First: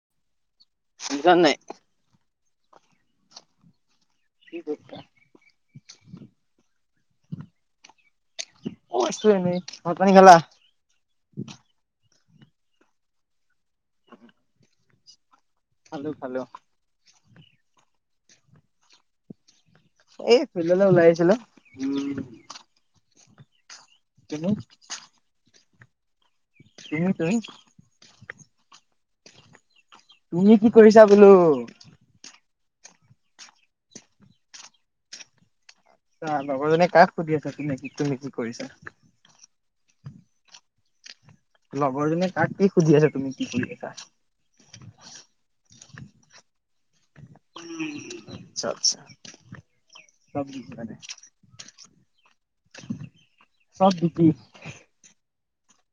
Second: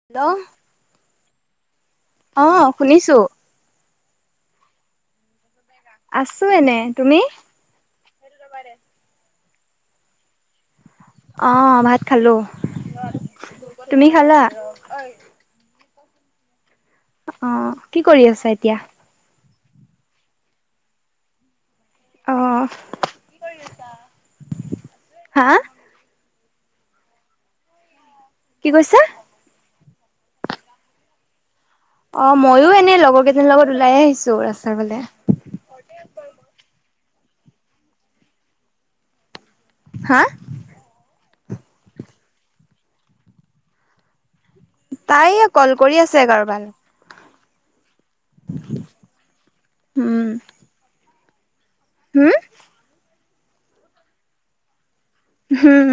[unintelligible] শুনিছা নাই? অ', শুনিছোঁ। [unintelligible] আছোঁ এনে, তুমি? মই আছোঁ এনে, ভাত পানী খালা? অ' ভাত খালোঁ, তুমি খালা? [unintelligible] অ' কি কৰি আছা এতিয়া? এই ফিল্ডলৈ ওলাই আহিছিলোঁ, উ অ' কি কৰি আছা? [unintelligible] হা? [unintelligible] কি কৈছা? তুমি কি কৰিছা বোলো? অ' মইও এনে লগৰ কেইজনীৰ লগত ওলাই আহিছোঁ ৰাস্তাৰ ফালে। অ' লগৰজনীয়ে কাক সুধি আছে তুমি কি কৰিছা? হা? লগৰজনীয়ে কাক কি সুধি আছে তুমি কি কৰিছা? তাই এ কল কৰি আছে কাৰোবাক। আচ্ছা আচ্ছা [unintelligible] হম ছব দিপি হম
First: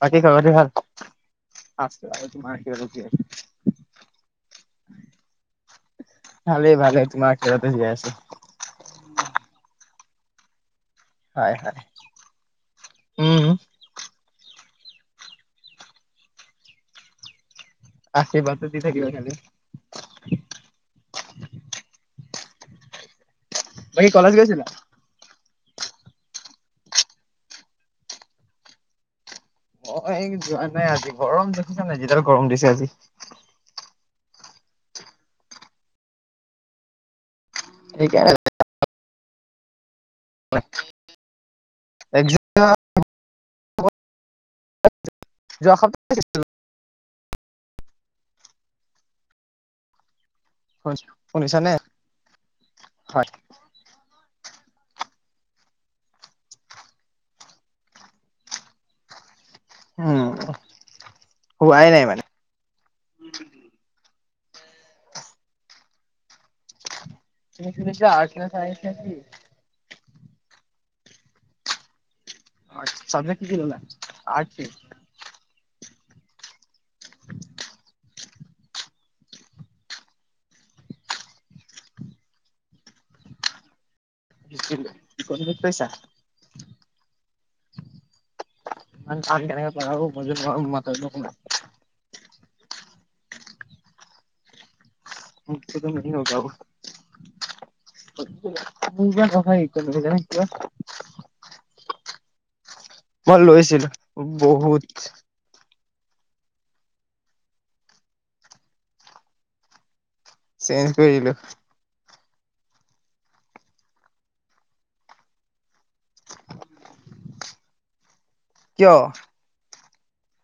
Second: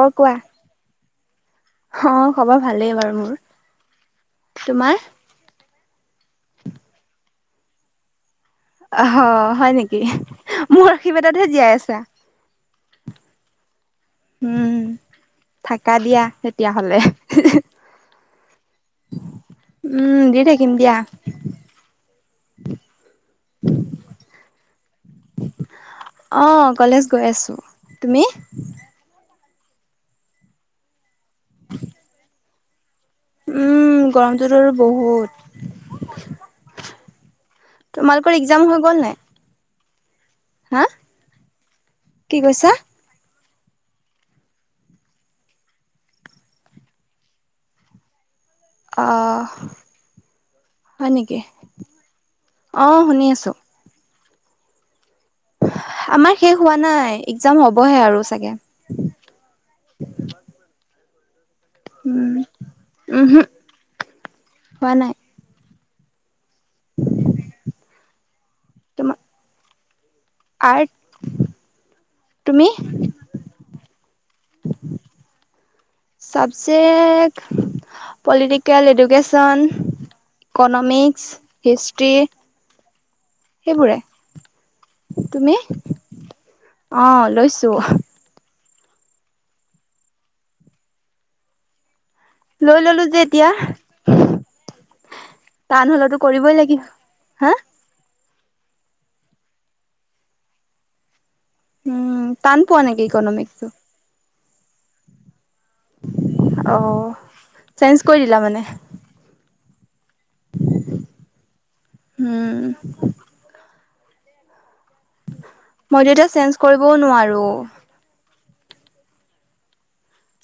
বাকী খবৰ খাতি ভাল? আছো আৰু অ' তোমাৰ খবৰ আশীৰ্বাদত ভালেই জীয়াই বাৰু আছো মোৰ, তোমাৰ? ভালেই ভালেই, তোমাৰ আৰ্শীবাদতে জীয়াই আছোঁ। [unintelligible] হয় নেকি? মোৰ আশীৰ্বাদতহে হয় জীয়াই হয় আছা। উম উম, থাকা দিয়া তেতিয়া হলে। আশীৰ্বাদটো দি থাকিবা খালি? উম, দি থাকিম দিয়া। বাকী কলেজ গৈছিলা? অ কলেজ গৈ আছো। তুমি? মই যোৱা নাই আজি। গৰম দেখিছা নাই? যিডাল গৰম দিছে আজি। উম, গৰমটোত আৰু বহুত। তোমালোকৰ সেইকাৰণে একজাম হৈ গ'ল নাই? হা, কি কৈছা? [unintelligible] [unintelligible] অঁ, সপ্তাহ হয় নেকি? শুনিছানে অঁ, শুনি হয় আছোঁ। আমাৰ শেষ হোৱা নাই, একজাম হবহে আৰু চাগে। উম। হোৱাই নাই মানে। উম, উমহো, হোৱা নাই। [unintelligible] আৰ্টছ নে চাইন্স নে তোমাৰ কি? আৰ্ট। তুমি? চাব্জেক্ট কি কি ললা? Art. Subject political, education, economics, history সেইবোৰে। হিষ্ট্ৰী তুমি? ইকনমিক্স লৈছা? অ লৈছো। [unintelligible] লৈ ললো যে এতিয়া। মোৰতো টান মেইন হলেতো হৈ গ'ল। কৰিবই লাগি। হা? [unintelligible] উম। টান পোৱা নে মই লৈছিলো বহুত। অ', চেঞ্জ কৰি দিলা মানে? চেঞ্জ কৰি দিলো। হুম। মইতো এতিয়া চেঞ্জ কৰিবও নোৱাৰো। কিয়?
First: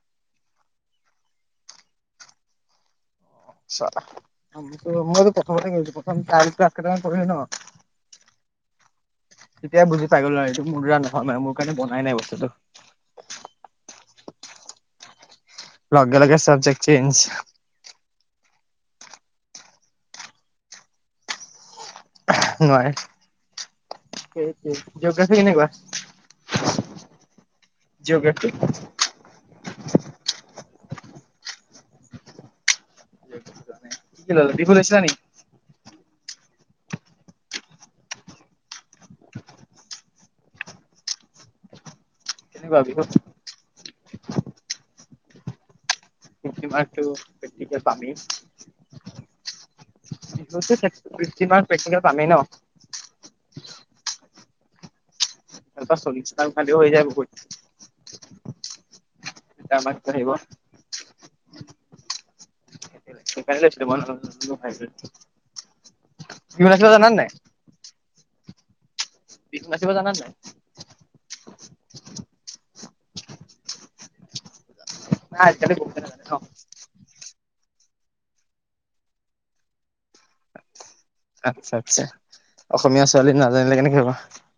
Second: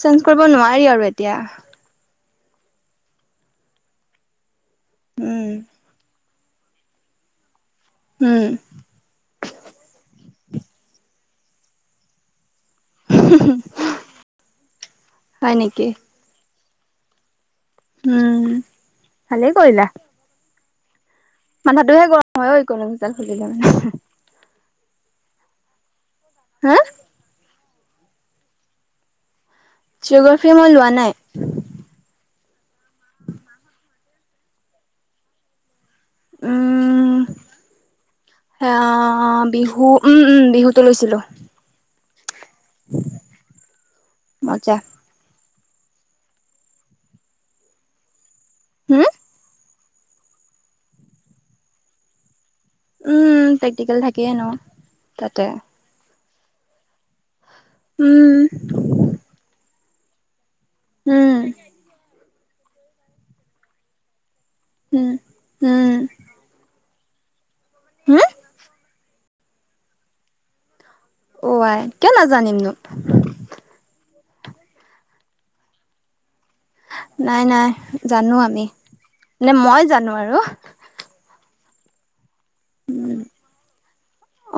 চেঞ্জ কৰিব নোৱাৰি আৰু এতিয়া। উম, [unintelligible] উম। তেতিয়া বুজি পাই গলো আৰু এইটো মোৰ দ্বাৰা নহয় মানে, মোৰ কাৰণে বনাই নাই বস্তুটো। [unintelligible] হয় নেকি? লগেলগে চাবজেকট চেঞ্জ। উম', ভালেই কৰিলা। মাথাতোহে গৰমহৈ ইকোনমিক্স ডাল খুলিলে [unintelligible] [unintelligible] জৌগ্ৰাফি কেনেকুৱা? হে? জৌগ্ৰাফী? জীঅগ্ৰাফী মই লোৱা নাই। [unintelligible] উম। এ বিহু উম উম, বিহুতে লৈছিলো। কেনেকুৱা বিহু? মজা। [unintelligible] হুম। প্ৰেক্টিকেল পামেই ন'? উম প্ৰেক্টিকেল থাকিয়ে ন' তাতে। [inaudible] উম। [unintelligible] উম। কি উম, উম। বনাইছিলে জাননে নাই? হুম বিহু নাচিব জানা নাই? অ আই কিয় নাজানিমনো। নাই আজি কালি বহুতে নাজানে ন। [unintelligible] নাই নাই জানো আমি, মানে মই জানো আৰু। আচ্ছা আচ্ছা, অসমীয়া ছোৱালী নাজানিলে কেনেকে হ'ব।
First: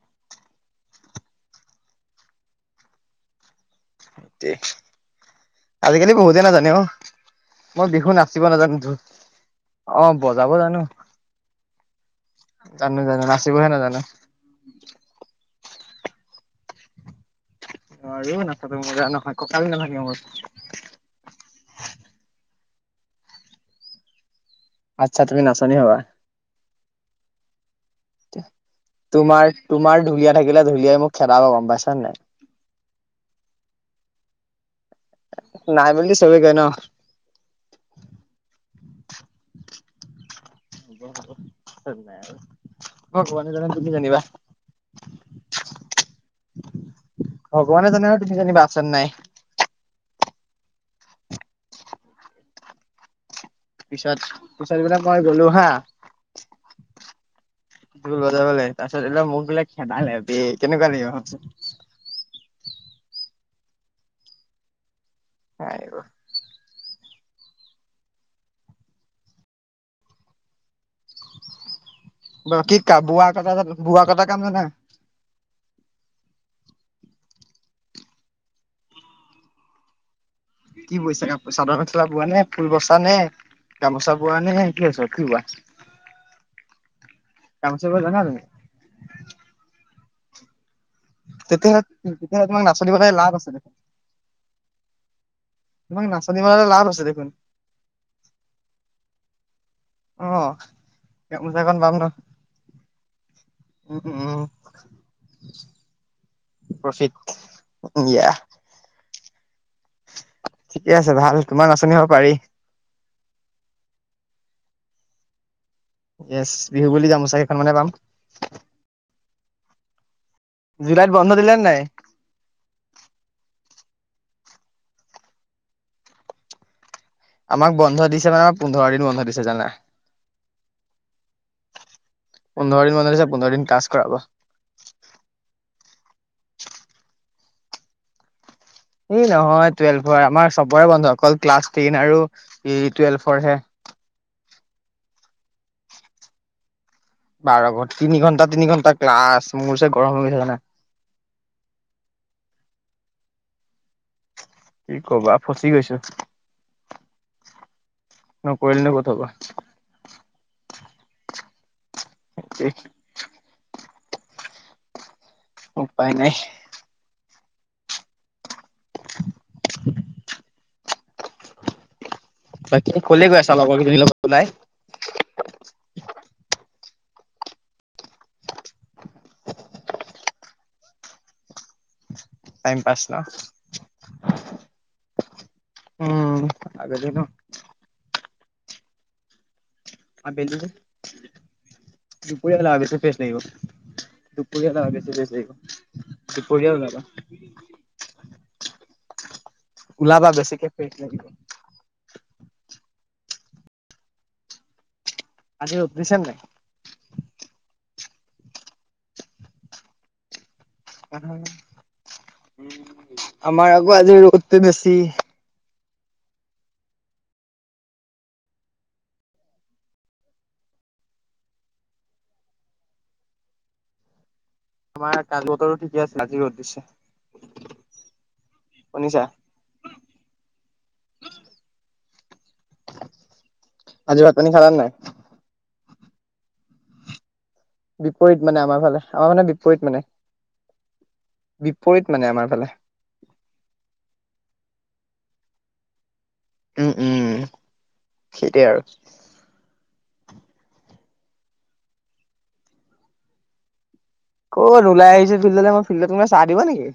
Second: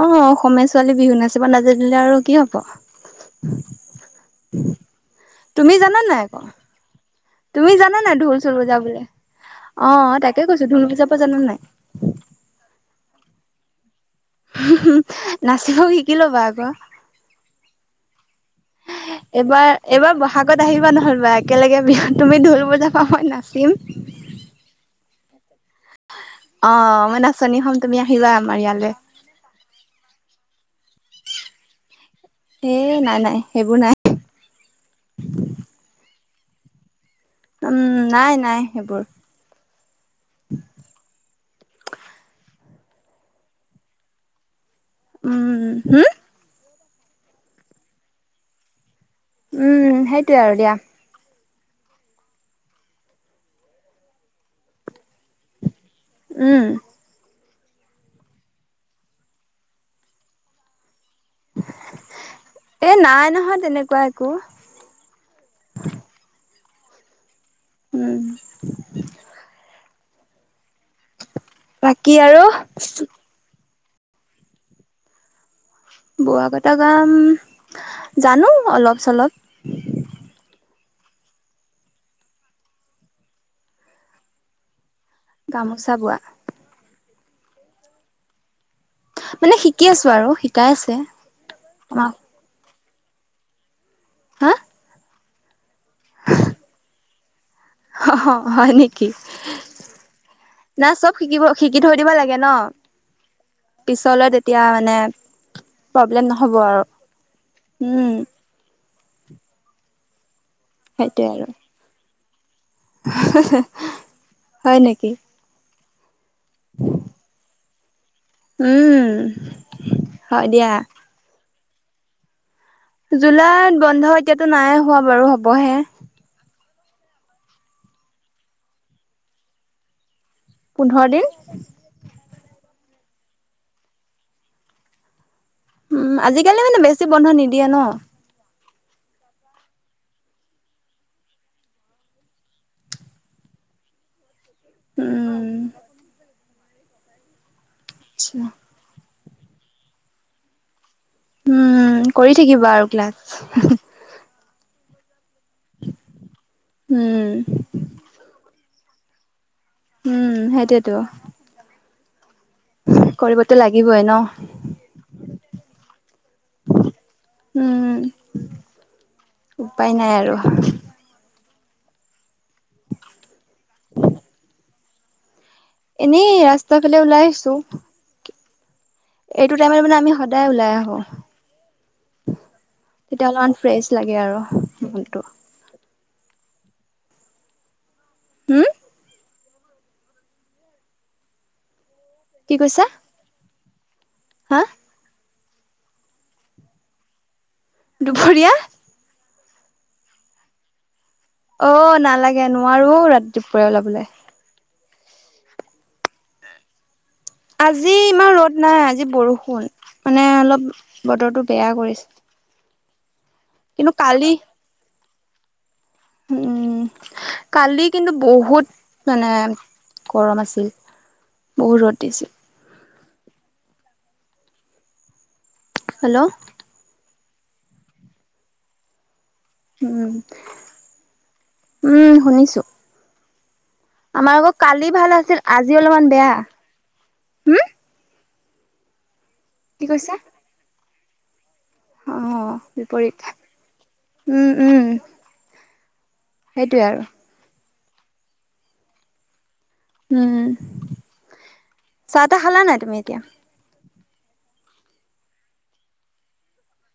অঁ, অসমীয়া ছোৱালী বিহু নাচিব নাজানিলে আৰু কি হ'ব। [unintelligible] তুমি জানা আজিকালি নাই বহুতে আকৌ, নাজানে অ তুমি মই জানা বিহু নাই ঢোল নাচিব চুল নাজানো ধুৰ। বজাবলে? অ অঁ, তাকে বজাব কৈছো জানো ঢোল বজাব জানা নাই? জানো জানো, নাচিবহে নাজানা। নাচিব শিকি ল'বা আক। নোৱাৰো নচাটো মোৰ দ্বাৰা নহয়, এইবাৰ ককালে নাভাঙে এইবাৰ মোৰ। বহাগত আহিবা নহলে একেলগে বিহুত তুমি ঢোল বজাবা মই নাচিম। আচ্ছা তুমি নাচনি হবা। অঁ মই নাচনী হম তুমি আহিবা আমাৰ ইয়ালে। তোমাৰ, তোমাৰ ঢুলীয়া থাকিলে ঢুলীয়াই মোক খেদাব গম পাইছ নে নাই। এই নাই নাই সেইবোৰ নাই। নাই বুলি চবেই কয় ন। উম নাই নাই সেইবোৰ। [inaudible] উম হুম। ভগৱানে জানে আৰু তুমি যানিবা আছে নে নাই। উম সেইটোৱে আৰু দিয়া। পিছত, পিছত সেইপিনে গলোঁ হা। উম। ঢোল বজাবলে, তাপাছত মোক বোলে খেদালে বে কেনেকুৱা লাগিব। এ নাই নহয় তেনেকুৱা একো। [inaudible] উম। বাকী আৰু [unintelligible] বোৱা কটা কাম জানা। বোৱা কটা কাম, জানো অলপ চলপ। কি বৈছা? চাদৰ মেখেলা বোৱা নে? ফুল বাচা নে? গামোচা বোৱা নে? কি গামোচা বোৱা বৈচা? [unintelligible] মানে শিকি আছো আৰু, শিকাই আছে। আমাক [unintelligible] হা। তোমাক নাচনী ললে লাভ আছে দেখোন। হ হ হয় নেকি। অ। না চব শিকিব গামোচাখন শিকি পাম থৈ দিব লাগে ন। উম পিছলৈ উম তেতিয়া মানে, প্ৰব্লেম নহ'ব আৰু। [inaudible] উম [unintelligible] ঠিকে আছে ভাল তোমাক নাচনি ল'ব পাৰি। হহ, হয় নেকি? য়েচ, বিহু বুলি গামোচা [unintelligible] উম, হয় দিয়া। জুলাইত বন্ধ দিলে নে নাই? জুলাইত বন্ধ এতিয়াতো নাইয়ে হোৱা বাৰু হ'বহে। আমাক বন্ধ দিছে মানে আমাৰ পোন্ধৰ দিন বন্ধ দিছে জানা। পোন্ধৰ দিন। পোন্ধৰ বন্ধ দিছে, পোন্ধৰ দিন ক্লাছ কৰাব। উম। আজিকালি মানে বেছি বন্ধ নিদিয়ে ন? এই নহয় টুৱেল্ভৰ আমাৰ চবৰে বন্ধুসকল ক্লাছ টেন আৰু এ টুৱেল্ভৰ হে। উম। বাৰ ঘ তিনি আচ্ছা ঘণ্টা তিনি ঘণ্টা ক্লাছ মোৰ [unintelligible] উম কৰি থাকিবা আৰু ক্লাছ। কি ক'বা, ফচি গৈছোঁ। উম। নকৰিলেনো ক'ত হ'ব? উম, সেইটোৱেইটো। [unintelligible] কৰিবতো লাগিবই ন? উপায় নাই। উম, উপায় নাই আৰু। বাকী ক'লৈ গৈ আছা? লগৰগিজনী লগত ওলাই। এনেই ৰাস্তা ফালে ওলাই আহিছোঁ। [inaudible] এইটো টাইমত মানে আমি সদায় ওলাই আহোঁ। টাইম পাছ ন তেতিয়া অলপমান ফ্ৰেচ লাগে আৰু মনটো। উম, আগতেও ন? হুম? আবেলিহে, দুপৰীয়া আবিবা, আৰু কি বেছি কৈছা ফ্ৰেচ লাগিব। দুপৰীয়া হা যাবা বেছি ফ্ৰেচ লাগিব, দুপৰীয়া উলাবা। দুপৰীয়া। ওলাবা, বেছিকে ফ্ৰেচ লাগিব। অ', নালাগে নোৱাৰো ঔ, ৰা দুপৰীয়া ওলাবলে। আজি ৰ'দ দিছেনে নাই? আজি ইমান ৰ'দ নাই। আজি বৰষুণ, মানে অলপ বতৰটো বেয়া কৰিছে। আমাৰ কিন্তু আকৌ আজি, কালি ৰ'দটো বেছি। উম, কালি কিন্তু বহুত মানে, গৰম আছিল। বহুত ৰ'দ দিছে। তোমাৰ কালি বতৰটো ঠিকে হেল্ল' আছিলে, আজি ৰ'দ দিছে, শুনিছা? উম, উম, শুনিছোঁ। আজি ভাত আমাৰ পানী আকৌ খালা কালি নাই? ভাল আছিল, আজি অলপমান বেয়া। হুম? বিপৰীত মানে আমাৰ ফালে, আমাৰ মানে কি বিপৰীত মানে। কৈছা? বিপৰীত মানে অ', আমাৰ অ', ফালে। বিপৰীত উম, উম। সেইটোৱে উম, আৰু। উম, সেইটোৱে আৰু। উম, চাহ-তাহ খালানে নাই, তুমি এতিয়া? ক'ত ওলাই আহিছোঁ ফিল্ডলে মই, ফিল্ডত তোমাক চাহ দিব নেকি?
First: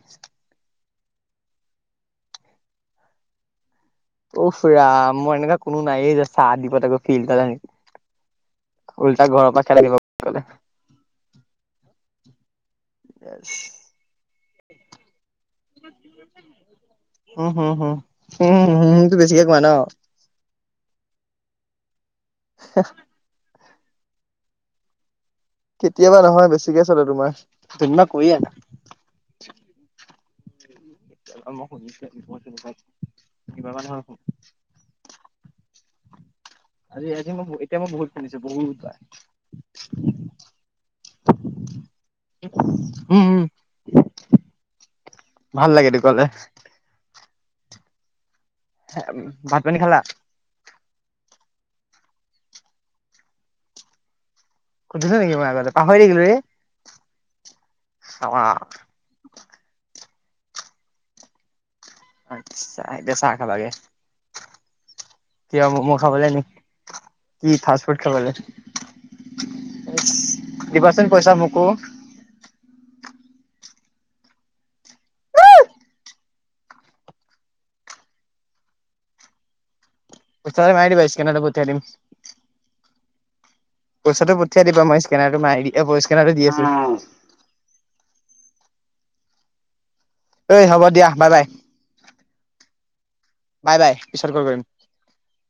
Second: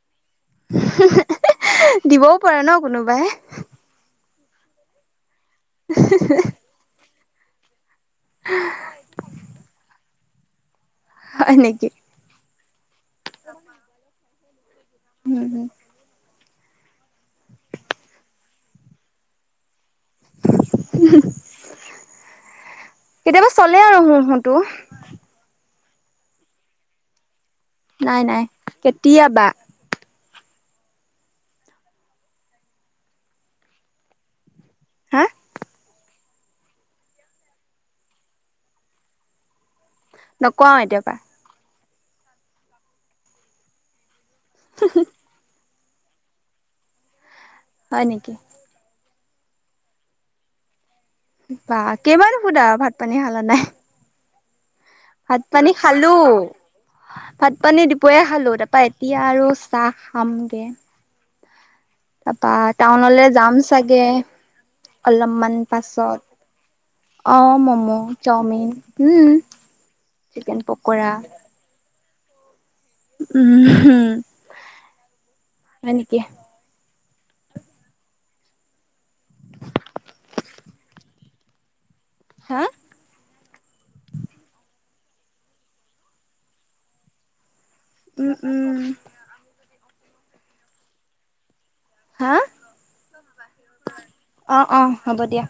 দিবও পাৰে ন, কোনোবাই। উফ ৰাম, মোৰ এনেকুৱা কোনো নাইয়েই যে, চাহ দিব তাকো ফিল্ডত আনি। উল্টা, ঘৰৰ পৰা খেদাই দিব। গ'লে। হয়, নেকি? উম, উম, [inaudible] হুম, হু, হু, হু হুমটো বেছিকে কোৱা ন? [inaudible] [inaudible] কেতিয়াবা চলে আৰু হুম, হুমটো। কেতিয়াবা নহয়, বেছিকে চলে তোমাৰ। নাই, নাই, কেতিয়াবা। [unintelligible] হা। [unintelligible] নকওঁ আৰু, এতিয়াৰ পৰা। উম। [inaudible] ভাল লাগে, এইটো ক'লে। হয়, নেকি। ভাত-পানী খালা? বা কেইবাৰ নোসুধা, ভাত-পানী খালা নাই। সুধিছো নেকি মই আগতে ভাত-পানী পাহৰি খালো, থাকিলো ৰে ভাত-পানী দুপৰীয়া খালো। তাৰপৰা এ এতিয়া আৰু চাহ খামগে। তাৰপৰা, আচ্ছা এতিয়া টাউনলৈ চাহ যাম খাবাগে চাগে, অলপমান কিয় ম'ম' পাছত। খাবলে নি কি অ', ফাষ্ট ফুড ম'ম', খাবলে চাওমিন, উম, চিকেন দিবাচোন পকৰা। পইচা মোকো উম, হুম, হয় নেকি। পইচাটো মাৰি দিবা, স্কেনাৰটো পঠিয়াই দিম। হা! পইচাটো পঠিয়া দিবা মই স্কেনাৰটো মাৰি স্কেনাৰটো দি আছোঁ। উম-উম! এই হ'ব দিয়া বাই-বাই। হা বাই-বাই পিছৰ কল অ কৰিম অ হ'ব দিয়া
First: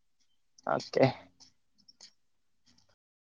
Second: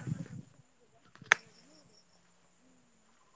অ'কে।